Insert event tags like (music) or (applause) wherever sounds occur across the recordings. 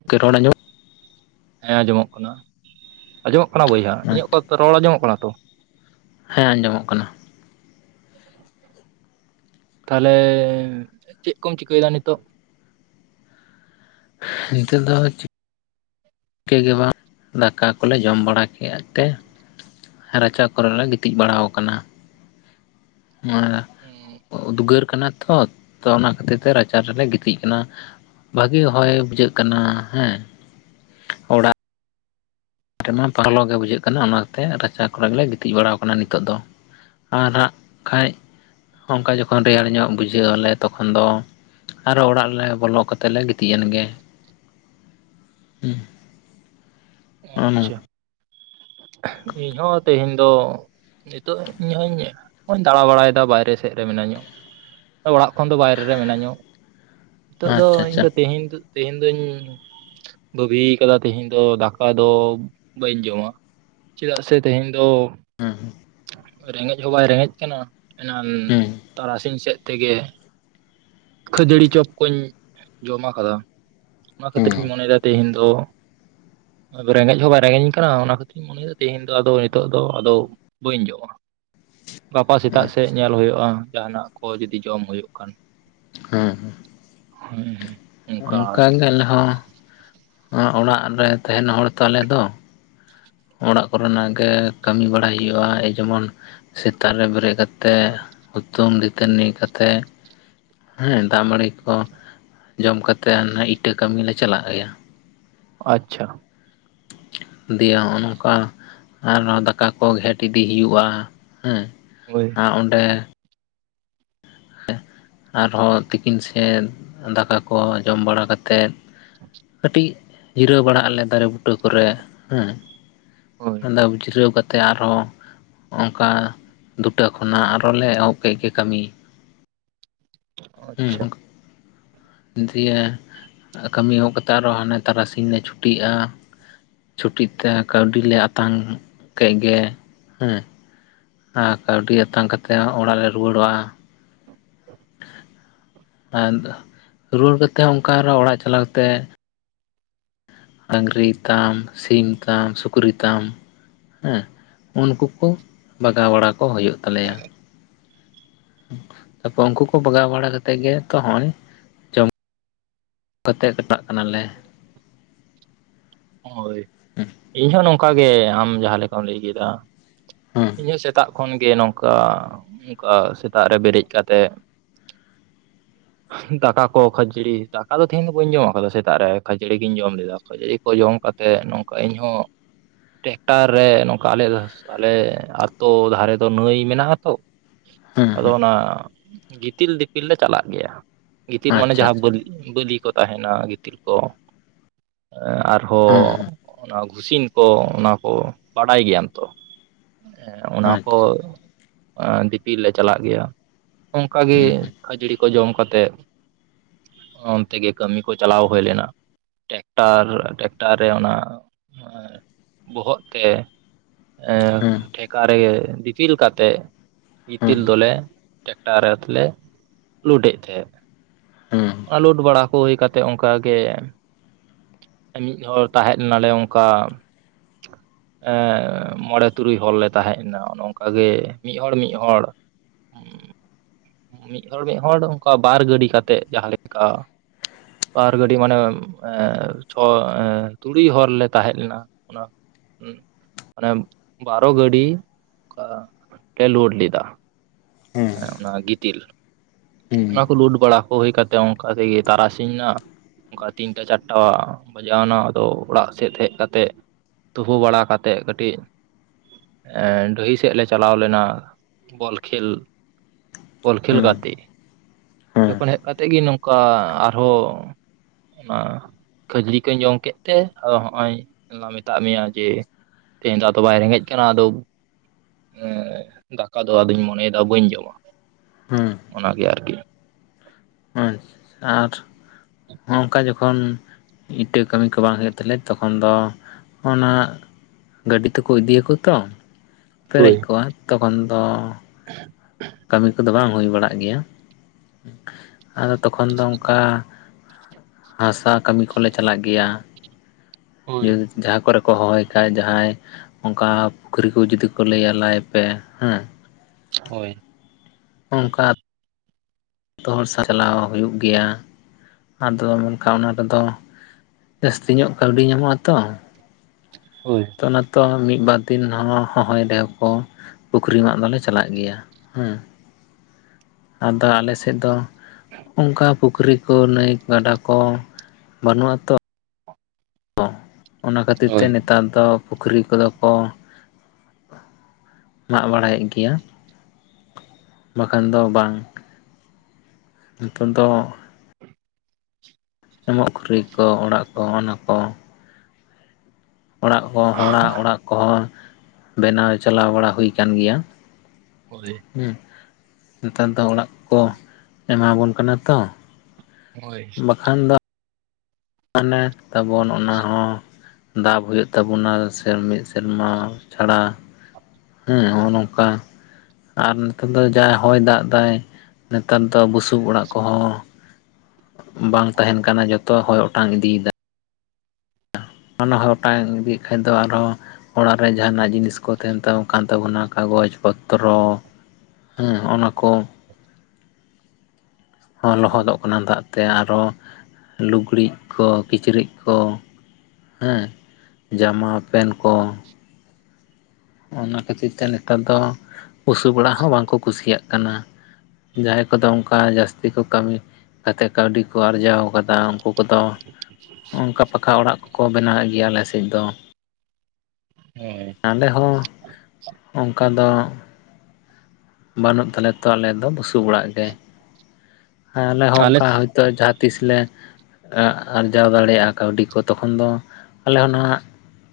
(inaudible) ᱦᱮᱸ ᱟᱸᱡᱚᱢᱚᱜ ᱠᱟᱱᱟ ᱟᱸᱡᱚᱢᱚᱜ ᱠᱟᱱᱟ ᱵᱚᱭᱦᱟ ᱤᱧᱟᱹᱜ ᱚᱠᱚ ᱨᱚᱲ ᱟᱸᱡᱚᱢᱚᱜ ᱠᱟᱱᱟ ᱛᱚ ᱦᱮᱸ ᱟᱸᱡᱚᱢᱚᱜ ᱠᱟᱱᱟ᱾ ᱛᱟᱦᱚᱞᱮ ᱪᱮᱫ ᱠᱚᱢ ᱪᱤᱠᱟᱹᱭᱮᱫᱟ ᱱᱤᱛᱚᱜ? ᱱᱤᱛᱚᱜ ᱫᱚ ᱤᱱᱠᱟᱹ ᱜᱮ ᱵᱟᱝ ᱫᱟᱠᱟ ᱠᱚᱞᱮ ᱡᱚᱢ ᱵᱟᱲᱟ ᱠᱮᱫ ᱛᱮ ᱨᱟᱪᱟ ᱠᱚᱨᱮᱞᱮ ᱜᱤᱛᱤᱡ ᱵᱟᱲᱟᱣ ᱟᱠᱟᱱᱟ᱾ ᱩᱫᱽᱜᱟᱹᱨ ᱠᱟᱱᱟ ᱛᱚ ᱚᱱᱟ ᱠᱷᱟᱹᱛᱤᱨ ᱛᱮ ᱨᱟᱪᱟᱨ ᱨᱮᱞᱮ ᱜᱤᱛᱤᱡ ᱠᱟᱱᱟ᱾ ᱵᱷᱟᱜᱤ ᱦᱚᱭ ᱵᱩᱡᱷᱟᱹᱜ ᱠᱟᱱᱟ ᱦᱮᱸ ᱚᱲᱟᱜ ᱨᱮᱢᱟ ᱯᱟᱨᱞᱚᱜ ᱜᱮ ᱵᱩᱡᱷᱟᱹᱜ ᱠᱟᱱᱟ ᱚᱱᱟᱛᱮ ᱨᱟᱪᱟ ᱠᱚᱨᱮ ᱜᱮᱞᱮ ᱜᱤᱛᱤᱡ ᱵᱟᱲᱟᱟᱣ ᱟᱠᱟᱱᱟ ᱱᱤᱛᱚᱜ ᱫᱚ ᱟᱨᱟᱜ ᱠᱷᱟᱱᱡ ᱚᱱᱠᱟ ᱡᱚᱠᱷᱚᱱ ᱨᱮᱭᱟᱲ ᱧᱚᱜ ᱵᱩᱡᱷᱟᱹ ᱟᱞᱮ ᱛᱚᱠᱷᱚᱱ ᱫᱚ ᱟᱨᱚ ᱚᱲᱟᱜ ᱨᱮᱞᱮ ᱵᱚᱞᱚ ᱠᱟᱛᱮᱜ ᱞᱮ ᱜᱤᱛᱤᱡ ᱮᱱ ᱜᱮ ᱦᱮᱸ ᱟᱪᱪᱷᱟ ᱤᱧ ᱦᱚᱸ ᱛᱮᱦᱮᱧ ᱫᱚ ᱱᱤᱛᱚᱜ ᱤᱧ ᱦᱚᱧᱜᱧ ᱫᱟᱬᱟ ᱵᱟᱲᱟᱭᱮᱫᱟ ᱵᱟᱭᱨᱮ ᱥᱮᱫ ᱨᱮ ᱢᱤᱱᱟᱹᱧᱚᱜ ᱚᱲᱟᱜ ᱠᱷᱚᱱ ᱫᱚ ᱵᱟᱭᱨᱮ ᱨᱮ ᱢᱮᱱᱟᱹᱧᱚᱜ ᱱᱤᱛᱚᱜ ᱫᱚ ᱟᱪᱪᱷᱟ ᱤᱧ ᱟᱪᱪᱷᱟ ᱫᱚ ᱛᱮᱦᱮᱧ ᱫᱚ ᱛᱮᱦᱮᱧ ᱫᱩᱧ ᱵᱟᱵᱤᱭ ᱟᱠᱟᱫᱟ ᱛᱮᱦᱤᱧ ᱫᱟ ᱚᱠᱟ ᱫᱚ ᱵᱟᱹᱧ ᱡᱚᱢᱟ ᱪᱮᱫᱟᱜ ᱥᱮ ᱛᱮᱦᱮᱧ ᱫᱚ ᱦᱩᱸ ᱨᱮᱸᱜᱮᱡ ᱦᱚᱸ ᱵᱟᱭ ᱨᱮᱸᱜᱮᱡ ᱠᱟᱱᱟ ᱮᱱᱟᱱ ᱦᱩᱸ ᱛᱟᱨᱟᱥᱤᱧ ᱥᱮᱫ ᱛᱮᱜᱮ ᱠᱷᱟᱹᱡᱟᱹᱲᱤ ᱪᱚᱯ ᱠᱩᱧ ᱡᱚᱢᱟᱠᱟᱫᱟ ᱚᱱᱟ ᱠᱷᱟᱹᱛᱤᱨᱧ ᱦᱩᱸ ᱢᱚᱱᱮᱫᱟ ᱛᱮᱦᱤᱧ ᱫᱚ ᱟᱫᱚ ᱨᱮᱸᱜᱮᱡ ᱦᱚᱸ ᱵᱟᱭ ᱨᱮᱸᱜᱮᱧ ᱠᱟᱱᱟ ᱚᱱᱟ ᱠᱷᱟᱹᱛᱤᱨᱧ ᱢᱚᱱᱮ ᱮᱫᱟ ᱛᱮᱦᱤᱧ ᱫᱚ ᱟᱫᱚ ᱱᱤᱛᱚᱜ ᱫᱚ ᱟᱫᱚ ᱵᱟᱹᱧ ᱡᱚᱜᱼᱟ ᱜᱟᱯᱟ ᱥᱮᱛᱟᱜ ᱥᱮᱫ ᱧᱮᱞ ᱦᱳᱭᱳᱼᱟ ᱡᱟᱦᱟᱱᱟᱜ ᱠᱚ ᱡᱩᱫᱤ ᱡᱚᱢ ᱦᱳᱭᱳᱜ ᱠᱷᱟᱱ ᱦᱮᱸ (unintelligible) ᱚᱱᱠᱟ ᱟᱨᱠᱤ ᱜᱮ ᱟᱞᱮ ᱦᱚᱸ ᱚᱲᱟᱜ ᱨᱮ ᱛᱟᱦᱮᱱ ᱦᱚᱲ ᱛᱟᱞᱮ ᱫᱚ ᱚᱲᱟᱜ ᱠᱚᱨᱮᱱᱟᱜ ᱜᱮ ᱠᱟᱹᱢᱤ ᱵᱟᱲᱟᱭ ᱦᱩᱭᱩᱜᱼᱟ ᱡᱮᱢᱚᱱ ᱥᱮᱛᱟᱜ ᱨᱮ ᱵᱮᱨᱮᱫ ᱠᱟᱛᱮᱫ ᱦᱩᱛᱩᱢ ᱫᱟ. ᱛᱟ. ᱱᱤ ᱠᱟᱛᱮᱜ ᱦᱮᱸ ᱫᱟᱜ ᱢᱟᱹᱲᱤ ᱠᱚ ᱡᱚᱢ ᱠᱟᱛᱮ ᱤᱴᱟᱹ ᱠᱟᱹᱢᱤ ᱞᱮ ᱪᱟᱞᱟᱜ ᱜᱮᱭᱟ ᱟᱪᱪᱷᱟ ᱫᱤᱭᱟ ᱱᱚᱜ ᱱᱚᱝᱠᱟ ᱟᱨ ᱫᱟᱠᱟ ᱠᱚ ᱜᱷᱮᱴ ᱤᱫᱤ ᱦᱩᱭᱩᱜᱼᱟ ᱦᱮᱸ ᱦᱳᱭ ᱟᱨ ᱚᱸᱰᱮ ᱟᱨᱦᱚᱸ ᱛᱤᱠᱤᱱ ᱥᱮᱫ ᱫᱟᱠᱟ ᱠᱚ ᱡᱚᱢ ᱵᱟᱲᱟ ᱠᱟᱛᱮ ᱠᱟᱹᱴᱤᱡ ᱡᱤᱨᱟᱹᱣ ᱵᱟᱲᱟᱜ ᱟᱞᱮ ᱫᱟᱨᱮ ᱵᱩᱴᱟᱹ ᱠᱚᱨᱮ ᱦᱮᱸ ᱦᱳᱭ ᱚᱱᱟᱫᱚ (unintelligible) ᱡᱤᱨᱟᱹᱣ ᱠᱟᱛᱮ ᱟᱨᱦᱚᱸ ᱚᱱᱠᱟ ᱫᱩᱴᱟᱹ ᱠᱷᱚᱱᱟᱜ ᱟᱨᱚᱸ ᱞᱮ ᱮᱦᱚᱵ ᱠᱮᱫ ᱜᱮ ᱠᱟᱹᱢᱤ ᱦᱮᱸ ᱟᱪᱪᱷᱟ ᱚᱱᱠᱟ ᱫᱤᱭᱮ ᱠᱟᱹᱢᱤ ᱮᱦᱚᱵᱚ ᱠᱟᱛᱮᱫ ᱟᱨ ᱦᱟᱱᱮ ᱛᱟᱨᱟᱥᱤᱧ ᱞᱮ ᱪᱷᱩᱴᱤᱜᱼᱟ ᱪᱷᱩᱴᱤᱜ ᱛᱮ ᱠᱟᱹᱣᱰᱤ ᱞᱮ ᱟᱛᱟᱝ ᱠᱮᱫ ᱜᱮ ᱦᱮᱸ ᱟᱨ ᱠᱟᱹᱣᱰᱤ ᱟᱛᱟᱝ ᱠᱟᱛᱮᱫ ᱦᱚᱸ ᱚᱲᱟᱜ ᱞᱮ ᱨᱩᱣᱟᱹᱲᱚᱜᱼᱟ ᱟ ᱨᱩᱣᱟᱹᱲ ᱠᱟᱛᱮ ᱦᱚᱸ ᱚᱱᱠᱟ ᱚᱲᱟᱜ ᱪᱟᱞᱟᱣ ᱠᱟᱛᱮᱫ ᱰᱟᱝᱨᱤ ᱛᱟᱢ ᱥᱤᱢ ᱛᱟᱢ ᱥᱩᱠᱨᱤ ᱛᱟᱢ ᱦᱮᱸ ᱩᱱᱠᱩ ᱠᱚ ᱵᱟᱜᱟᱣ ᱵᱟᱲᱟ ᱠᱚ ᱦᱩᱭᱩᱜ ᱛᱟᱞᱮᱭᱟ ᱛᱟᱯᱚᱨ ᱩᱱᱠᱩ ᱠᱚ ᱵᱟᱜᱟᱣ ᱵᱟᱲᱟ ᱠᱟᱛᱮᱜ ᱜᱮ ᱛᱚ ᱦᱚᱜᱚᱭ ᱠᱟᱛᱮᱜ ᱠᱟᱴᱟᱜ ᱠᱟᱱᱟᱞᱮ ᱦᱳᱭ ᱤᱧ ᱦᱚᱸ ᱱᱚᱝᱠᱟ ᱜᱮ ᱟᱢ ᱡᱟᱦᱟᱸ ᱞᱮᱠᱟᱢ ᱞᱟᱹᱭ ᱠᱮᱫᱟ ᱦᱮᱸ ᱤᱧ ᱦᱚᱸ ᱥᱮᱛᱟᱜ ᱠᱷᱚᱱᱜᱮ ᱱᱚᱝᱠᱟ ᱚᱱᱠᱟ ᱥᱮᱛᱟᱜ ᱨᱮ ᱵᱮᱨᱮᱫ ᱠᱟᱛᱮ ᱫᱟᱠᱟ ᱠᱚ ᱠᱷᱟᱹᱡᱲᱤ ᱫᱟᱠᱟ ᱫᱚ ᱛᱮᱦᱤᱧ ᱫᱚ ᱵᱟᱹᱧ ᱡᱚᱢᱟᱜ ᱟᱠᱟᱫᱟ ᱥᱮᱛᱟᱜ ᱨᱮ ᱠᱷᱟᱹᱡᱟᱹᱲᱤ ᱜᱤᱧ ᱡᱚᱢ ᱞᱮᱫᱟ ᱠᱷᱟᱹᱡᱟᱰᱤ ᱠᱚ ᱡᱚᱢ ᱠᱟᱛᱮ ᱱᱚᱝᱠᱟ ᱤᱧ ᱦᱚᱸ ᱴᱮᱠᱴᱟᱨ ᱨᱮ ᱱᱚᱝᱠᱟ ᱟᱞᱮ ᱟᱞᱮ ᱟᱛᱳ ᱫᱷᱟᱨᱮ ᱫᱚ ᱱᱟᱹᱭ ᱢᱮᱱᱟᱜ ᱟ ᱛᱚ ᱦᱮᱸ ᱟᱫᱚ ᱦᱮᱸ ᱚᱱᱟ ᱜᱤᱛᱤᱞ ᱫᱤᱯᱤᱞ ᱞᱮ ᱪᱟᱞᱟᱜ ᱜᱮᱭᱟ ᱜᱤᱛᱤᱞ ᱢᱟᱱᱮ ᱟᱪᱪᱷᱟ ᱡᱟᱦᱟᱸ ᱟᱪᱪᱷᱟ ᱵᱟᱞᱤ ᱵᱟᱹᱞᱤ ᱠᱚ ᱛᱟᱦᱮᱱᱟ ᱜᱤᱛᱤᱞ ᱠᱚ ᱦᱮᱸ ᱟᱨᱦᱚᱸ ᱦᱮᱸ ᱚᱱᱟ ᱜᱷᱩᱥᱤᱱ ᱠᱚ ᱚᱱᱟ ᱠᱚ ᱵᱟᱰᱟᱭ ᱜᱮᱭᱟᱢ ᱛᱚ ᱦᱮᱸ ᱚᱱᱟ ᱠᱚ ᱟᱪᱪᱷᱟ ᱫᱤᱯᱤᱞ ᱞᱮ ᱪᱟᱞᱟᱜ ᱜᱮᱭᱟ ᱚᱱᱠᱟᱜᱮ ᱦᱩᱸ ᱠᱷᱟᱹᱡᱟᱹᱲᱤ ᱠᱚ ᱡᱚᱢ ᱠᱟᱛᱮᱜ ᱚᱱᱛᱮ ᱜᱮ ᱠᱟᱹᱢᱤ ᱠᱚ ᱪᱟᱞᱟᱣ ᱦᱩᱭ ᱞᱮᱱᱟ ᱴᱮᱠᱴᱟᱨ ᱴᱮᱠᱴᱟᱨ ᱨᱮ ᱚᱱᱟ ᱵᱚᱦᱚᱜ ᱛᱮ ᱦᱩᱸ ᱴᱷᱮᱠᱟ ᱨᱮ ᱫᱤᱯᱤᱞ ᱠᱟᱛᱮᱫ ᱦᱩᱸ ᱜᱤᱛᱤᱞ ᱫᱚᱞᱮ ᱴᱮᱠᱴᱟᱨ ᱨᱮᱞᱮ ᱞᱳᱰ ᱮᱫ ᱛᱟᱦᱮᱸᱫ ᱦᱩᱸ ᱮ ᱞᱳᱴ ᱵᱟᱲᱟ ᱠᱚ ᱦᱩᱭ ᱠᱟᱛᱮᱜ ᱚᱱᱠᱟᱜᱮ ᱢᱤᱫ ᱦᱚᱲ ᱛᱟᱦᱮᱡ ᱞᱮᱱᱟ ᱞᱮ ᱚᱱᱠᱟ ᱮ ᱢᱚᱬᱮ ᱛᱩᱨᱩᱭ ᱦᱚᱲ ᱞᱮ ᱛᱟᱦᱮᱡ ᱞᱮᱱᱟ ᱚᱱᱮ ᱚᱱᱠᱟᱜ ᱜᱮ ᱢᱤᱫ ᱦᱚᱲ ᱢᱤᱫ ᱦᱚᱲ ᱩ ᱢᱤᱫᱦᱚᱲ ᱢᱤᱫᱦᱚᱲ ᱚᱱᱠᱟ ᱵᱟᱨ ᱜᱟᱹᱰᱤ ᱠᱟᱛᱮᱜ ᱡᱟᱦᱟᱸ ᱞᱮᱠᱟ ᱵᱟᱨ ᱜᱟᱹᱰᱤ ᱢᱟᱱᱮ ᱪᱷᱚ ᱛᱩᱲᱩᱭ ᱦᱚᱲᱞᱮ ᱛᱟᱦᱮᱸ ᱞᱮᱱᱟ ᱚᱱᱟ ᱢᱮ ᱵᱟᱨᱚ ᱜᱟᱹᱰᱤ ᱰᱤ ᱞᱳᱰ ᱞᱮᱫᱟ ᱦᱩᱸ ᱚᱱᱟ ᱜᱤᱛᱤᱞ ᱦᱩᱸ ᱚᱱᱟ ᱠᱚ ᱞᱩᱴ ᱵᱟᱲᱟ ᱠᱚ ᱦᱩᱭ ᱠᱟᱛᱮ ᱚᱱᱠᱟ ᱛᱮᱜᱮ ᱛᱟᱨᱟᱥᱤᱧ ᱱᱟ ᱚᱱᱠᱟ ᱛᱤᱱᱴᱟ ᱪᱟᱨᱴᱟ ᱵᱟᱡᱟᱣ ᱮᱱᱟ ᱟᱫᱚ ᱚᱲᱟᱜ ᱥᱮᱫ ᱦᱮᱡ ᱠᱟᱛᱮᱜ ᱛᱩᱯᱩ ᱵᱟᱲᱟ ᱠᱟᱛᱮᱫ ᱠᱟᱹᱴᱤᱡ ᱰᱟᱹᱦᱤ ᱥᱮᱫ ᱞᱮ ᱪᱟᱞᱟᱣ ᱞᱮᱱᱟ ᱵᱚᱞ ᱠᱷᱮᱞ ᱵᱚᱞ ᱠᱷᱮᱞ ᱦᱩᱸ ᱜᱟᱛᱮᱜ ᱚᱸᱰᱮ ᱦᱩᱸ ᱠᱷᱚᱱ ᱦᱮᱡ ᱠᱟᱛᱮᱫ ᱜᱮ ᱱᱚᱝᱠᱟ ᱟᱨᱦᱚᱸ ᱚᱱᱟ ᱠᱷᱟᱹᱡᱨᱤ ᱠᱚᱧ ᱡᱚᱢ ᱠᱮᱫ ᱛᱮ ᱟᱫᱚ ᱦᱚᱜ ᱚᱭ ᱢᱮᱛᱟᱫ ᱢᱮᱭᱟ ᱡᱮ ᱛᱮᱦᱮᱧ ᱫᱚ ᱟᱫᱚ ᱵᱟᱭ ᱨᱮᱸᱜᱮᱡ ᱠᱟᱱᱟ ᱟᱫᱚ ᱮ ᱫᱟᱠᱟ ᱫᱚ ᱟᱫᱚᱧ ᱢᱚᱱᱮᱭᱮᱫᱟ ᱵᱟᱹᱧ ᱡᱚᱢᱟ ᱦᱮᱸ ᱚᱱᱟᱜᱮ ᱟᱨᱠᱤ ᱦᱩ ᱟᱨ ᱦᱚᱸ ᱱᱚᱝᱠᱟ ᱡᱚᱠᱷᱚᱱ ᱤᱴᱟᱹ ᱠᱟᱹᱢᱤ ᱠᱚ ᱵᱟᱝ ᱦᱩᱭᱩᱜ ᱛᱟᱞᱮᱭᱟ ᱛᱚᱠᱷᱚᱱ ᱫᱚ ᱚᱱᱟ ᱜᱟᱹᱰᱤ ᱛᱮᱠᱚ ᱤᱫᱤᱭᱟᱠᱚ ᱛᱚ ᱯᱮᱨᱮᱡ ᱦᱳᱭ ᱠᱚᱜᱼᱟ ᱛᱚᱠᱷᱚᱱ ᱫᱚ (inaudible) ᱠᱟᱹᱢᱤ ᱠᱚᱫᱚ ᱵᱟᱝ ᱦᱩᱭ ᱵᱟᱲᱟᱜ ᱜᱮᱭᱟ ᱟᱫᱚ ᱛᱚᱠᱷᱚᱱ ᱫᱚ ᱚᱱᱠᱟ ᱦᱟᱥᱟ ᱠᱟᱹᱢᱤ ᱠᱚᱞᱮ ᱪᱟᱞᱟᱜ ᱜᱮᱭᱟ ᱦᱳᱭ ᱡᱟᱦᱟᱸ ᱠᱚᱨᱮ ᱠᱚ ᱦᱚᱦᱚᱭ ᱠᱷᱟᱡ ᱡᱟᱦᱟᱸᱭ ᱚᱱᱠᱟ ᱯᱩᱠᱷᱨᱤ ᱠᱚ ᱡᱩᱫᱤ ᱠᱚ ᱞᱟᱹᱭᱟ ᱞᱟᱭ ᱯᱮ ᱦᱮᱸ ᱦᱳᱭ ᱚᱱᱠᱟ ᱡᱚᱛᱚ ᱦᱚᱲ ᱥᱟ ᱪᱟᱞᱟᱣ ᱦᱩᱭᱩᱜ ᱜᱮᱭᱟ ᱟᱫᱚ ᱢᱮᱱᱠᱷᱟᱱ ᱚᱱᱟ ᱨᱮᱫᱚ ᱡᱟᱹᱥᱛᱤ ᱧᱚᱜ ᱠᱟᱹᱣᱰᱤ ᱧᱟᱢᱚᱜᱼᱟ ᱛᱚ ᱦᱳᱭ ᱛᱚ ᱚᱱᱟ ᱛᱚ ᱢᱤᱫ ᱵᱟᱨ ᱫᱤᱱ ᱦᱚᱦᱚᱭ ᱨᱮᱦᱚᱸ ᱠᱚ ᱯᱩᱠᱷᱨᱤ ᱢᱟᱜ ᱫᱚᱞᱮ ᱪᱟᱞᱟᱜ ᱜᱮᱭᱟ ᱦᱮᱸ ᱟᱫᱚ ᱟᱞᱮᱥᱮᱫ ᱫᱚ ᱚᱱᱠᱟ ᱯᱩᱠᱷᱨᱤ ᱠᱚ ᱱᱟᱹᱭ ᱜᱟᱰᱟ ᱠᱚ ᱵᱟᱹᱱᱩᱜ ᱟ ᱛᱚ ᱚᱱᱟ ᱠᱷᱟᱹᱛᱤᱨ ᱛᱮ ᱦᱳᱭ ᱱᱮᱛᱟᱨ ᱫᱚ ᱯᱩᱠᱷᱨᱤ ᱠᱚᱫᱚ ᱠᱚ ᱢᱟᱜ ᱵᱟᱲᱟᱭᱮᱫ ᱜᱮᱭᱟ ᱵᱟᱠᱷᱟᱱ ᱫᱚ ᱵᱟᱝ ᱱᱤᱛᱚᱝ ᱫᱚ ᱮᱢᱚᱜ ᱠᱷᱩᱨᱟᱹᱭ ᱠᱚ ᱚᱲᱟᱜ ᱠᱚ ᱚᱱᱟ ᱠᱚ ᱚᱲᱟᱜ ᱠᱚ ᱦᱚᱲᱟᱜ ᱚᱲᱟᱜ ᱠᱚᱦᱚᱸ ᱵᱮᱱᱟᱣ ᱪᱟᱞᱟᱣ ᱵᱟᱲᱟ ᱦᱩᱭ ᱟᱠᱟᱱ ᱜᱮᱭᱟ ᱦᱳᱭ (unintelligible) ᱦᱩᱸ ᱱᱮᱛᱟᱨ ᱫᱚ ᱚᱲᱟᱜ ᱠᱚ ᱮᱢᱟᱵᱚᱱ ᱠᱟᱱᱟ ᱛᱚ ᱦᱳᱭ ᱠᱷᱟᱱ ᱫᱚ ᱢᱟᱱᱮ ᱛᱟᱵᱚᱱ ᱚᱱᱟ ᱦᱚᱸ ᱫᱟᱵ ᱦᱩᱭᱩᱜ ᱛᱟᱵᱚᱱᱟ ᱥᱮ ᱢᱤᱫ ᱥᱮᱨᱢᱟ ᱪᱷᱟᱲᱟ ᱦᱮ ᱱᱚᱜᱼᱚ ᱱᱚᱝᱠᱟ ᱟᱨ ᱱᱮᱛᱟᱨ ᱫᱚ ᱡᱟᱦᱟᱸᱭ ᱦᱚᱭ ᱫᱟᱜ ᱫᱟᱭ ᱱᱮᱛᱟᱨ ᱫᱚ ᱵᱩᱥᱩᱵ ᱚᱲᱟᱜ ᱠᱚᱦᱚᱸ ᱵᱟᱝ ᱛᱟᱦᱮᱱ ᱠᱟᱱᱟ ᱡᱚᱛᱚ ᱦᱚᱭ ᱚᱴᱟᱝ ᱤᱫᱤᱭᱮᱫᱟ (inaudible) ᱚᱴᱟᱝ ᱤᱫᱤᱭᱮᱫ ᱠᱷᱟᱱ ᱫᱚ ᱟᱨᱦᱚᱸ ᱚᱲᱟᱜ ᱨᱮ ᱡᱟᱦᱟᱱᱟᱜ ᱡᱤᱱᱤᱥ ᱠᱚ ᱛᱟᱦᱮᱱ ᱛᱟᱵᱚᱱ ᱠᱟᱱ ᱛᱟᱵᱚᱱᱟ ᱠᱟᱜᱚᱡᱽ ᱯᱚᱛᱨᱚ ᱦᱮᱸ ᱦᱚᱸᱜᱼᱚ ᱱᱟ ᱠᱚ ᱦᱚᱸ ᱞᱚᱦᱚᱫᱚᱜ ᱠᱟᱱᱟ ᱫᱟᱜ ᱛᱮ ᱟᱨᱚ ᱞᱩᱜᱽᱲᱤᱡ ᱠᱚ ᱠᱤᱪᱨᱤᱡ ᱠᱚ ᱦᱮᱸ ᱡᱟᱢᱟ ᱯᱮᱱ ᱠᱚ ᱚᱱᱟ ᱠᱷᱟᱹᱛᱤᱨ ᱛᱮ ᱱᱮᱛᱟᱨ ᱫᱚ ᱵᱩᱥᱩᱵ ᱚᱲᱟᱜ ᱦᱚᱸ ᱵᱟᱝᱠᱚ ᱠᱩᱥᱤᱭᱟᱜ ᱠᱟᱱᱟ ᱡᱟᱦᱟᱸᱭ ᱠᱚᱫᱚ ᱚᱱᱠᱟ ᱡᱟᱹᱥᱛᱤ ᱠᱚ ᱠᱟᱹᱢᱤ ᱠᱟᱛᱮ ᱠᱟᱹᱣᱰᱤ ᱠᱚ ᱟᱨᱡᱟᱣ ᱟᱠᱟᱫᱟ ᱩᱱᱠᱩ ᱠᱚᱫᱚ ᱚᱱᱠᱟ ᱯᱟᱠᱟ ᱚᱲᱟᱜ ᱠᱚ ᱠᱚ ᱵᱮᱱᱟᱣᱮᱫ ᱜᱮᱭᱟ ᱟᱞᱮᱥᱮᱫ ᱫᱚ ᱦᱳᱭ ᱟᱞᱮ ᱦᱚᱸ ᱚᱱᱠᱟ ᱫᱚ ᱵᱟᱹᱱᱩᱜ ᱛᱟᱞᱮ ᱛᱚ ᱟᱞᱮ ᱫᱚ ᱵᱩᱥᱩᱵ ᱚᱲᱟᱜ ᱜᱮ ᱟᱞᱮ ᱦᱚᱸ ᱚᱱᱠᱟ ᱦᱚᱭᱛᱳ ᱡᱟᱦᱟᱸ ᱛᱤᱥ ᱞᱮ ᱟᱨᱡᱟᱣ ᱫᱟᱲᱮᱭᱟᱜᱼᱟ ᱠᱟᱹᱣᱰᱤ ᱠᱚ ᱛᱚᱠᱷᱚᱱ ᱫᱚ ᱟᱞᱮ ᱦᱚᱸ ᱱᱚᱣᱟ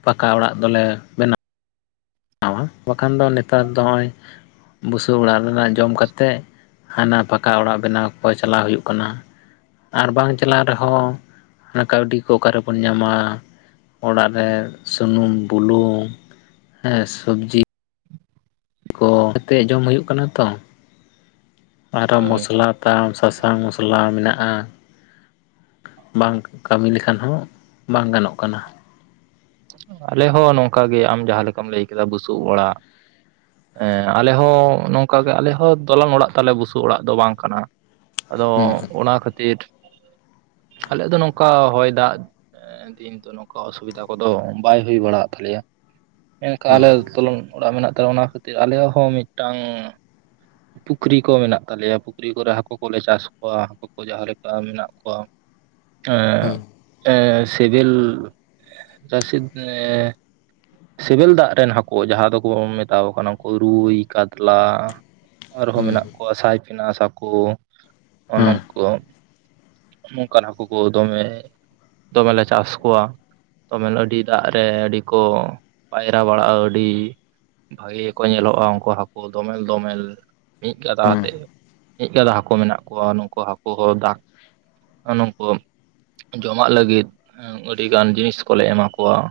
ᱯᱟᱠᱟ ᱚᱲᱟᱜ ᱫᱚᱞᱮ ᱵᱮᱱᱟᱣᱟ ᱣᱟ (unintelligible) ᱵᱟᱠᱷᱟᱱ ᱫᱚ ᱱᱮᱛᱟᱨ ᱫᱚ ᱱᱚᱜᱼᱚᱭ ᱵᱩᱥᱩᱵ ᱚᱲᱟᱜ ᱨᱮᱱᱟᱜ ᱡᱚᱢ ᱠᱟᱛᱮᱫ ᱦᱟᱱᱟ ᱯᱟᱠᱟ ᱚᱲᱟᱜ ᱵᱮᱱᱟᱣ ᱠᱚ ᱪᱟᱞᱟᱣ ᱦᱩᱭᱩᱜ ᱠᱟᱱᱟ ᱟᱨ ᱵᱟᱝ ᱪᱟᱞᱟᱜ ᱨᱮᱦᱚᱸ ᱠᱟᱹᱣᱰᱤ ᱠᱚ ᱚᱠᱟᱨᱮᱵᱚᱱ ᱧᱟᱢᱟ ᱚᱲᱟᱜ ᱨᱮ ᱥᱩᱱᱩᱢ ᱵᱩᱞᱩᱝ ᱦᱮᱸ ᱥᱚᱵᱽᱡᱤ ᱠᱚ ᱛᱮ ᱡᱚᱢ ᱦᱩᱭᱩᱜ ᱠᱟᱱᱟ ᱛᱚ ᱟᱨᱚ ᱦᱳᱭ ᱢᱚᱥᱞᱟ (unintelligible) ᱥᱟᱥᱟᱝ ᱢᱚᱥᱞᱟ ᱢᱮᱱᱟᱜᱼᱟ ᱵᱟᱝ ᱠᱟᱹᱢᱤ ᱞᱮᱠᱷᱟᱱ ᱦᱚᱸ ᱵᱟᱝ ᱜᱟᱱᱚᱜ ᱠᱟᱱᱟ ᱟᱞᱮ ᱦᱚᱸ ᱱᱚᱝᱠᱟ ᱜᱮ ᱟᱢ ᱡᱟᱦᱟᱸ ᱞᱮᱠᱟᱢ ᱞᱟᱹᱭ ᱠᱮᱫᱟ ᱵᱩᱥᱩᱵ ᱚᱲᱟᱜ ᱦᱮᱸ ᱟᱞᱮ ᱦᱚᱸ ᱱᱚᱝᱠᱟ ᱜᱮ ᱟᱞᱮ ᱦᱚᱸ ᱫᱚᱞᱟᱱ ᱚᱲᱟᱜ ᱛᱟᱞᱮ ᱵᱩᱥᱩᱵ ᱚᱲᱟᱜ ᱫᱚ ᱵᱟᱝ ᱠᱟᱱᱟ ᱟᱫᱚ ᱦᱩᱸ ᱚᱱᱟ ᱠᱷᱟᱹᱛᱤᱨ ᱟᱞᱮᱭᱟᱜ ᱫᱚ ᱱᱚᱝᱠᱟ ᱦᱚᱭ ᱫᱟᱜ ᱫᱤᱱ ᱫᱚ ᱱᱚᱝᱠᱟ ᱚᱥᱩᱵᱤᱫᱷᱟ ᱠᱚ ᱫᱚ ᱵᱟᱭ ᱦᱩᱭ ᱵᱟᱲᱟᱜ ᱛᱟᱞᱮᱭᱟ ᱮᱱᱠᱟ ᱟᱞᱮ ᱦᱩᱸ (unintelligible) ᱚᱲᱟᱜ ᱢᱮᱱᱟᱜ ᱛᱟᱞᱮ ᱚᱱᱟ ᱠᱷᱟᱹᱛᱤᱨ ᱟᱞᱮᱭᱟᱜ ᱦᱚᱸ ᱢᱤᱫᱴᱟᱝ ᱯᱩᱠᱷᱨᱤ ᱠᱚ ᱢᱮᱱᱟᱜ ᱛᱟᱞᱮᱭᱟ ᱯᱩᱠᱷᱨᱤ ᱠᱚᱨᱮ ᱦᱟᱹᱠᱳ ᱠᱚᱞᱮ ᱪᱟᱥ ᱠᱚᱣᱟ (inaudible) ᱠᱚ ᱡᱟᱦᱟᱸ ᱞᱮᱠᱟ ᱢᱮᱱᱟᱜ ᱠᱚᱣᱟ ᱦᱩᱸ ᱥᱤᱵᱤᱞ (unintelligible) ᱨᱥᱤᱫ ᱥᱤᱵᱤᱞ ᱫᱟᱜ ᱨᱮᱱ ᱦᱟᱹᱠᱳ ᱡᱟᱦᱟᱸ ᱫᱚᱠᱚ ᱢᱮᱛᱟᱣ ᱠᱟᱱᱟ ᱩᱱᱠᱩ ᱨᱩᱭ ᱠᱟᱛᱞᱟ ᱟᱨᱦᱚᱸ ᱦᱩᱸ ᱢᱮᱱᱟᱜ ᱠᱚᱣᱟ ᱥᱟᱭ ᱯᱤᱱᱟᱥ ᱦᱟᱸᱠᱳ ᱦᱩᱸ ᱱᱚᱝ ᱠᱚ ᱱᱚᱝᱠᱟ ᱦᱟᱹᱠᱩ ᱠᱚ ᱫᱚᱢᱮ ᱫᱚᱢᱮᱞᱮ ᱪᱟᱥ ᱠᱚᱣᱟ ᱫᱚᱢᱮᱞ ᱟᱹᱰᱤ ᱫᱟᱜ ᱨᱮ ᱟᱹᱰᱤ ᱠᱚ ᱯᱟᱭᱨᱟ ᱵᱟᱲᱟᱜᱼᱟ ᱟᱹᱰᱤ ᱵᱷᱟᱹᱜᱤ ᱜᱮᱠᱚ ᱧᱮᱞᱚᱜᱼᱟ ᱩᱱᱠᱳ ᱦᱟᱹᱠᱳ ᱫᱚᱢᱮᱞ ᱫᱚᱢᱮᱞ ᱢᱤᱫ ᱜᱟᱫᱟ ᱦᱩᱸ ᱦᱩᱸ ᱠᱟᱛᱮᱫ ᱢᱤᱫ ᱜᱟᱰᱟ ᱦᱟᱹᱠᱳ ᱢᱮᱱᱟᱜ ᱠᱚᱣᱟ ᱱᱩᱱᱠᱩ ᱦᱟᱹᱠᱳ ᱦᱚᱸ ᱫᱟᱜ ᱱᱩᱝᱠᱩ ᱡᱚᱢᱟᱜ ᱞᱟᱹᱜᱤᱫ ᱟᱹᱰᱤ ᱜᱟᱱ ᱡᱤᱱᱤᱥ ᱠᱚᱞᱮ ᱮᱢᱟ ᱠᱚᱣᱟ ᱚ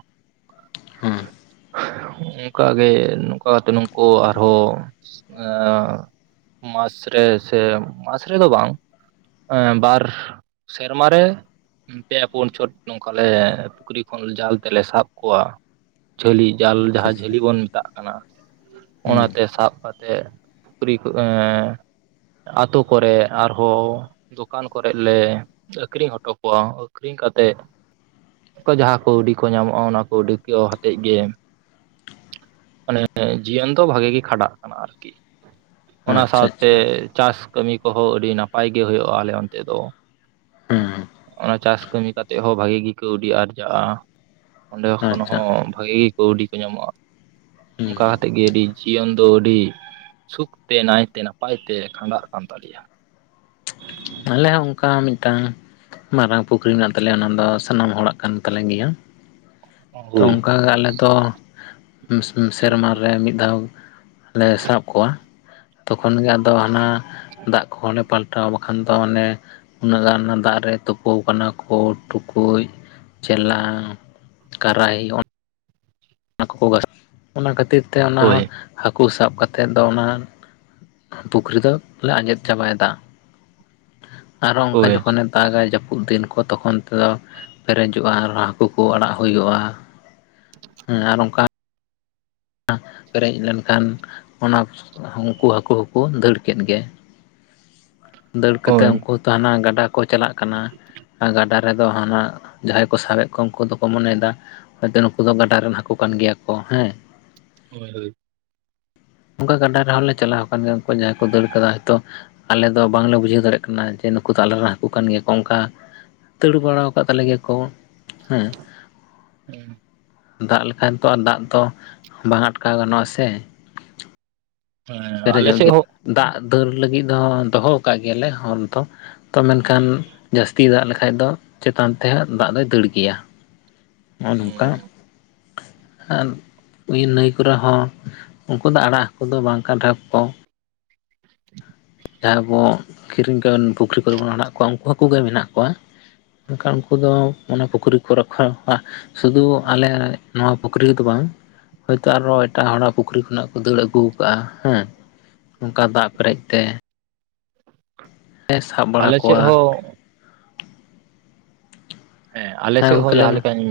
ᱦᱩᱸ (unintelligible) ᱚᱱᱠᱟᱜ ᱜᱮ ᱱᱚᱝᱠᱟ ᱠᱟᱛᱮ ᱱᱩᱝᱠᱩ ᱟᱨᱦᱚᱸ ᱢᱟᱥ ᱨᱮ ᱥᱮ ᱢᱟᱥ ᱨᱮᱫᱚ ᱵᱟᱝ ᱵᱟᱨ ᱥᱮᱨᱢᱟ ᱨᱮ ᱯᱮ ᱯᱩᱱ ᱪᱷᱚᱴ ᱱᱚᱝᱠᱟ ᱞᱮ ᱯᱩᱠᱷᱨᱤ ᱠᱷᱚᱱ ᱡᱟᱞ ᱛᱮᱞᱮ ᱥᱟᱵ ᱠᱚᱣᱟ ᱡᱷᱟᱹᱞᱤ ᱡᱟᱞ ᱟᱪᱪᱷᱟ ᱡᱟᱦᱟᱸ ᱟᱪᱪᱷᱟ ᱡᱷᱟᱹᱞᱤ ᱵᱚᱱ ᱢᱮᱛᱟᱜ ᱠᱟᱱᱟ ᱦᱩᱸ ᱚᱱᱟᱛᱮ ᱥᱟᱵ ᱠᱟᱛᱮᱜ ᱯᱩᱠᱷᱨᱤ ᱠᱚ ᱟᱹᱛᱳ ᱠᱚᱨᱮ ᱟᱨᱦᱚᱸ ᱫᱚᱠᱟᱱ ᱠᱚᱨᱮᱫ ᱞᱮ ᱟᱹᱠᱷᱨᱤᱧ ᱦᱚᱴᱚ ᱠᱚᱣᱟ ᱟᱹᱠᱷᱨᱤᱧ ᱠᱟᱛᱮᱫ ᱚᱱᱠᱟ ᱡᱟᱦᱟᱸ ᱠᱟᱹᱣᱰᱤ ᱠᱚ ᱧᱟᱢᱚᱜᱼᱟ ᱚᱱᱟ ᱠᱟᱹᱣᱰᱤ ᱠᱚ ᱦᱟᱛᱮᱫ ᱜᱮ ᱢᱟᱱᱮ ᱡᱤᱭᱚᱱ ᱫᱚ ᱵᱷᱟᱜᱤ ᱜᱮ ᱠᱷᱟᱸᱰᱟᱜ ᱠᱟᱱᱟ ᱟᱨᱠᱤ ᱚᱱᱟ ᱟᱪᱪᱷᱟ ᱥᱟᱶᱛᱮ ᱟᱪᱪᱷᱟ ᱪᱟᱥ ᱠᱟᱹᱢᱤ ᱠᱚᱦᱚᱸ ᱟᱹᱰᱤ ᱱᱟᱯᱟᱭ ᱜᱮ ᱦᱳᱭᱳᱜᱼᱟ ᱟᱞᱮ ᱚᱱᱛᱮ ᱫᱚ ᱦᱩᱸ ᱚᱱᱟ ᱪᱟᱥ ᱠᱟᱹᱢᱤ ᱠᱟᱛᱮ ᱦᱚᱸ ᱵᱷᱟᱜᱤ ᱜᱮ ᱠᱟᱹᱣᱰᱤ ᱟᱨᱡᱟᱜᱼᱟ ᱚᱸᱰᱮ ᱠᱷᱚᱱ ᱟᱪᱪᱷᱟ ᱦᱚᱸ ᱵᱷᱟᱜᱤ ᱜᱮ ᱠᱟᱹᱣᱰᱤ ᱠᱚ ᱧᱟᱢᱚᱜᱼᱟ ᱚᱱᱠᱟ ᱦᱩᱸ ᱠᱟᱛᱮᱫ ᱜᱮ ᱟᱹᱰᱤ ᱡᱤᱭᱚᱱ ᱫᱚ ᱟᱹᱰᱤ ᱥᱩᱠᱛᱮ ᱱᱟᱭᱛᱮ ᱱᱟᱯᱟᱭ ᱛᱮ ᱠᱷᱟᱸᱰᱟᱜ ᱠᱟᱱ ᱛᱟᱞᱮᱭᱟ ᱟᱞᱮ ᱦᱚᱸ ᱚᱱᱠᱟ ᱢᱤᱫ ᱢᱤᱫᱴᱟᱝ ᱢᱟᱨᱟᱝ ᱯᱩᱠᱷᱨᱤ ᱢᱮᱱᱟᱜ ᱛᱟᱞᱮᱭᱟ ᱚᱱᱟ ᱫᱚ ᱥᱟᱱᱟᱢ ᱦᱚᱲᱟᱜ ᱠᱟᱱ ᱛᱟᱞᱮ ᱜᱮᱭᱟ ᱛᱚ ᱦᱳᱭ ᱚᱱᱠᱟ ᱜᱮ ᱟᱞᱮ ᱫᱚ ᱥᱮᱨᱢᱟ ᱨᱮ ᱢᱤᱫ ᱫᱷᱟᱣ ᱞᱮ ᱥᱟᱵ ᱠᱚᱣᱟ ᱛᱚᱠᱷᱚᱱ ᱜᱮ ᱟᱫᱚ ᱦᱟᱱᱟ ᱫᱟᱜ ᱠᱚᱦᱚᱸ ᱞᱮ ᱯᱟᱞᱴᱟᱣ ᱟ ᱠᱷᱟᱱ ᱫᱚ ᱦᱟᱱᱮ ᱩᱱᱟᱹᱜ ᱜᱟᱱ ᱫᱟᱜ ᱨᱮ ᱛᱩᱯᱳ ᱟᱠᱟᱱᱟ ᱠᱚ ᱴᱩᱠᱩᱡ ᱪᱮᱞᱟᱝ ᱠᱟᱨᱟᱦᱤ ᱚᱱᱟ ᱚᱱᱟ ᱠᱷᱟᱛᱤᱨ ᱛᱮ (unintelligible) ᱚᱱᱟ ᱦᱳᱭ ᱦᱟᱹᱠᱩ ᱥᱟᱵ ᱠᱟᱛᱮᱜ ᱫᱚ ᱚᱱᱟ ᱯᱩᱠᱷᱨᱤ ᱫᱚᱞᱮ ᱟᱸᱡᱮᱫ ᱪᱟᱵᱟᱭ ᱮᱫᱟ ᱟᱨᱦᱚᱸ ᱚᱱᱠᱟ ᱦᱳᱭ ᱡᱚᱠᱷᱚᱱ ᱮ ᱫᱟᱜᱟᱭ ᱡᱟᱹᱯᱩᱫ ᱫᱤᱱ ᱠᱚ ᱛᱚᱠᱷᱚᱱ ᱛᱮᱫᱚ ᱯᱮᱨᱮᱡᱚᱜᱼᱟ ᱟᱨ ᱦᱟᱹᱠᱩ ᱠᱚ ᱟᱲᱟᱜ ᱦᱩᱭᱩᱜᱼᱟ ᱦᱮᱸ ᱟᱨ ᱚᱱᱠᱟ ᱫᱟᱜ ᱯᱮᱨᱮᱡ ᱞᱮᱱᱠᱷᱟᱱ ᱚᱱᱟ ᱩᱱᱠᱩ ᱦᱟᱹᱠᱩ ᱦᱚᱸᱠᱚ ᱫᱟᱹᱲ ᱠᱮᱫ ᱜᱮ ᱫᱟᱹᱲ ᱠᱟᱛᱮᱫ ᱦᱳᱭ ᱩᱱᱠᱩ ᱦᱟᱱᱟ ᱜᱟᱰᱟ ᱠᱚ ᱪᱟᱞᱟᱜ ᱠᱟᱱᱟ ᱟᱨ ᱜᱟᱰᱟ ᱨᱮᱫᱚ ᱦᱟᱱᱟ ᱡᱟᱦᱟᱸᱭ ᱠᱚ ᱥᱟᱵᱮᱫ ᱠᱚᱣᱟ ᱩᱱᱠᱩ ᱫᱚᱠᱚ ᱢᱚᱱᱮᱭᱮᱫᱟ ᱦᱚᱳᱭᱛᱳ ᱱᱩᱠᱩ ᱫᱚ ᱜᱟᱸᱰᱟ ᱨᱮᱱ ᱦᱟᱹᱠᱩ ᱠᱟᱱ ᱜᱮᱭᱟ ᱠᱚ ᱦᱮᱸ ᱦᱳᱭ ᱦᱳᱭ ᱚᱱᱠᱟ ᱜᱟᱸᱰᱟ ᱨᱮᱦᱚᱸ ᱞᱮ ᱪᱟᱞᱟᱣ ᱟᱠᱟᱱᱟ ᱜᱮᱭᱟ ᱩᱱᱠᱩ ᱡᱟᱦᱟᱸᱭ ᱠᱚ ᱫᱟᱹᱲ ᱠᱟᱫᱟ ᱦᱚᱭᱛᱳ ᱟᱞᱮ ᱫᱚ ᱵᱟᱝᱞᱮ ᱵᱩᱡᱷᱟᱹᱣ ᱫᱟᱲᱮᱭᱟᱜ ᱠᱟᱱᱟ ᱡᱮ ᱱᱩᱠᱩ ᱫᱚ ᱟᱞᱮᱨᱮᱱ ᱦᱟᱹᱠᱩ ᱠᱟᱱ ᱜᱮᱭᱟᱠᱚ ᱚᱱᱠᱟ ᱫᱟᱹᱲ ᱵᱟᱲᱟ ᱟᱠᱟᱫ ᱛᱟᱞᱮ ᱜᱮᱭᱟ ᱠᱚ ᱦᱮᱸ ᱫᱟᱜ ᱞᱮᱠᱷᱟᱱ ᱛᱚ ᱫᱟᱜ ᱫᱚ ᱵᱟᱝ ᱟᱴᱠᱟᱣ ᱜᱟᱱᱚᱜᱼᱟ ᱥᱮ ᱦᱮᱸ ᱟᱞᱮ ᱯᱮᱨᱮᱡᱚᱜ ᱥᱮᱫ ᱜᱮᱭᱟ ᱦᱚᱸ ᱫᱟᱜ ᱫᱟᱹᱲ ᱞᱟᱹᱜᱤᱫ ᱫᱚ ᱫᱚᱦᱚ ᱟᱠᱟᱫ ᱜᱮᱭᱟᱞᱮ ᱦᱚᱨ ᱫᱚ ᱛᱚ ᱢᱮᱱᱠᱷᱟᱱ ᱡᱟᱹᱥᱛᱤ ᱫᱟᱜ ᱞᱮᱠᱷᱟᱱ ᱫᱚ ᱪᱮᱛᱟᱱ ᱛᱮᱦᱚᱸ ᱫᱟᱜ ᱫᱚᱭ ᱫᱟᱹᱲ ᱜᱮᱭᱟ ᱱᱚᱜᱼᱚ ᱱᱚᱝᱠᱟ ᱦᱩᱸ ᱟᱨ ᱱᱟᱹᱭ ᱠᱚᱨᱮ ᱦᱚᱸ ᱩᱱᱠᱩ ᱫᱚ ᱟᱲᱟᱜ ᱦᱟᱹᱠᱩ ᱫᱚ ᱵᱟᱝ ᱠᱟᱴᱷᱟᱠ ᱠᱚ ᱡᱟᱦᱟᱸᱭ ᱵᱚᱱ ᱠᱤᱨᱤᱧ ᱯᱩᱠᱷᱨᱤ ᱠᱚᱨᱮ ᱵᱚᱱ ᱟᱲᱟᱜ ᱠᱚ ᱩᱱᱠᱩ ᱦᱟᱠᱩ ᱜᱮ ᱢᱮᱱᱟᱜ ᱠᱚᱣᱟ ᱢᱮᱱᱠᱷᱟᱱ ᱩᱱᱠᱩ ᱫᱚ ᱚᱱᱟ ᱯᱩᱠᱷᱨᱤ ᱠᱚ ᱨᱚᱠᱷᱚᱭᱣᱟ ᱥᱩᱫᱩ ᱟᱞᱮ ᱱᱚᱣᱟ ᱯᱩᱠᱷᱨᱤ ᱨᱮᱫᱚ ᱵᱟᱝ ᱦᱚᱳᱭᱛᱳ ᱟᱨᱦᱚ ᱮᱴᱟᱜ ᱦᱚᱲᱟᱜ ᱯᱩᱠᱷᱨᱤ ᱠᱷᱚᱱᱟᱜ ᱠᱚ ᱫᱟᱹᱲ ᱟᱹᱜᱩ ᱟᱠᱟᱫᱟᱼᱟ ᱦᱮᱸ ᱚᱱᱠᱟ ᱫᱟᱜ ᱯᱮᱨᱮᱡ ᱛᱮ ᱞᱮ ᱥᱟᱵ ᱵᱟᱲᱟ ᱟᱞᱮ ᱥᱮᱫ ᱠᱚᱣᱟ ᱦᱚᱸ ᱦᱮᱸ ᱟᱞᱮᱥᱮᱫ ᱜᱚᱝᱠᱮ ᱦᱚᱸ ᱞᱟᱹᱭ ᱡᱟᱦᱟ ᱢᱮ ᱞᱮᱠᱟᱧ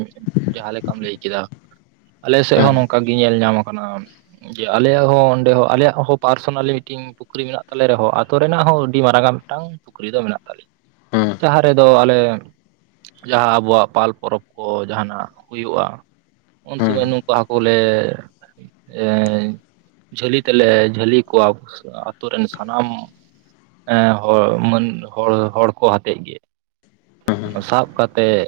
ᱡᱟᱦᱟᱸ ᱞᱮᱠᱟᱢ ᱞᱟᱹᱭ ᱠᱮᱫᱟ ᱟᱞᱮ ᱥᱮᱫ ᱦᱚᱸ ᱦᱮᱸ ᱱᱚᱝᱠᱟ ᱜᱮ ᱧᱮᱞ ᱧᱟᱢᱟ ᱠᱟᱱᱟ ᱡᱮ ᱟᱞᱮᱭᱟᱜ ᱦᱚᱸ ᱚᱸᱰᱮ ᱦᱚᱸ ᱟᱞᱮᱭᱟᱜ ᱦᱚᱸ ᱯᱟᱨᱥᱚᱱᱟᱞ ᱢᱤᱴᱤᱝ ᱯᱩᱠᱨᱤ ᱢᱮᱱᱟᱜ ᱛᱟᱞᱮ ᱨᱮᱦᱚᱸ ᱟᱹᱛᱩ ᱨᱮᱱᱟᱜ ᱦᱚᱸ ᱟᱹᱰᱤ ᱢᱟᱨᱟᱝ ᱟ ᱢᱤᱫᱴᱟᱝ ᱯᱩᱠᱨᱤ ᱫᱚ ᱢᱮᱱᱟᱜ ᱛᱟᱞᱮᱭᱟ ᱦᱮᱸ ᱡᱟᱦᱟᱸ ᱨᱮᱫᱚ ᱟᱞᱮ ᱡᱟᱦᱟᱸ ᱟᱵᱚᱣᱟᱜ ᱯᱟᱞ ᱯᱚᱨᱚᱵᱽ ᱠᱚ ᱡᱟᱦᱟᱱᱟᱜ ᱦᱩᱭᱩᱜᱼᱟ ᱩᱱ ᱦᱮᱸ ᱥᱩᱢᱚᱭ ᱱᱩᱠᱩ ᱦᱟᱹᱠᱩ ᱵᱚᱞᱮ ᱡᱷᱟᱹᱞᱤ ᱛᱮᱞᱮ ᱡᱷᱟᱹᱞᱤ ᱠᱚᱣᱟ ᱟᱹᱛᱩ ᱨᱮᱱ ᱥᱟᱱᱟᱢ ᱮᱸ ᱦᱚᱲ ᱢᱟᱹᱱ ᱦᱚᱲ ᱦᱚᱲ ᱠᱚ ᱟᱛᱮᱫ ᱜᱮ ᱥᱟᱵ ᱠᱟᱛᱮᱫ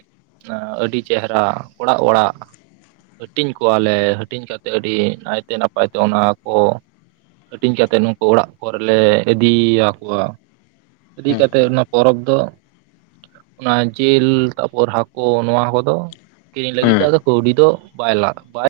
ᱟᱹᱰᱤ ᱪᱮᱦᱨᱟ ᱚᱲᱟᱜ ᱚᱲᱟᱜ ᱦᱟᱹᱴᱤᱧ ᱠᱚᱣᱟᱞᱮ ᱦᱟᱹᱴᱤᱧ ᱠᱟᱛᱮ ᱟᱹᱰᱤ ᱱᱟᱭᱛᱮ ᱱᱟᱯᱟᱭ ᱛᱮ ᱚᱱᱟ ᱠᱚ ᱦᱟᱹᱴᱤᱧ ᱠᱟᱛᱮᱫ ᱱᱩᱠᱩ ᱚᱲᱟᱜ ᱠᱚᱨᱮᱞᱮ ᱤᱫᱤᱭᱟᱠᱚᱣᱟ ᱤᱫᱤ ᱦᱮᱸ ᱠᱟᱛᱮᱫ ᱚᱱᱟ ᱯᱚᱨᱚᱵᱽ ᱫᱚ ᱚᱱᱟ ᱡᱤᱞ ᱛᱟᱨᱯᱚᱨ ᱦᱟᱹᱠᱩ ᱱᱚᱣᱟ ᱠᱚᱫᱚ ᱠᱤᱨᱤᱧ ᱞᱟᱹᱜᱤᱫ ᱦᱮᱸ ᱫᱚ ᱟᱫᱚ ᱠᱟᱹᱣᱰᱤ ᱫᱚ ᱵᱟᱭ ᱞᱟᱜᱟᱜᱼᱟ ᱵᱟᱭ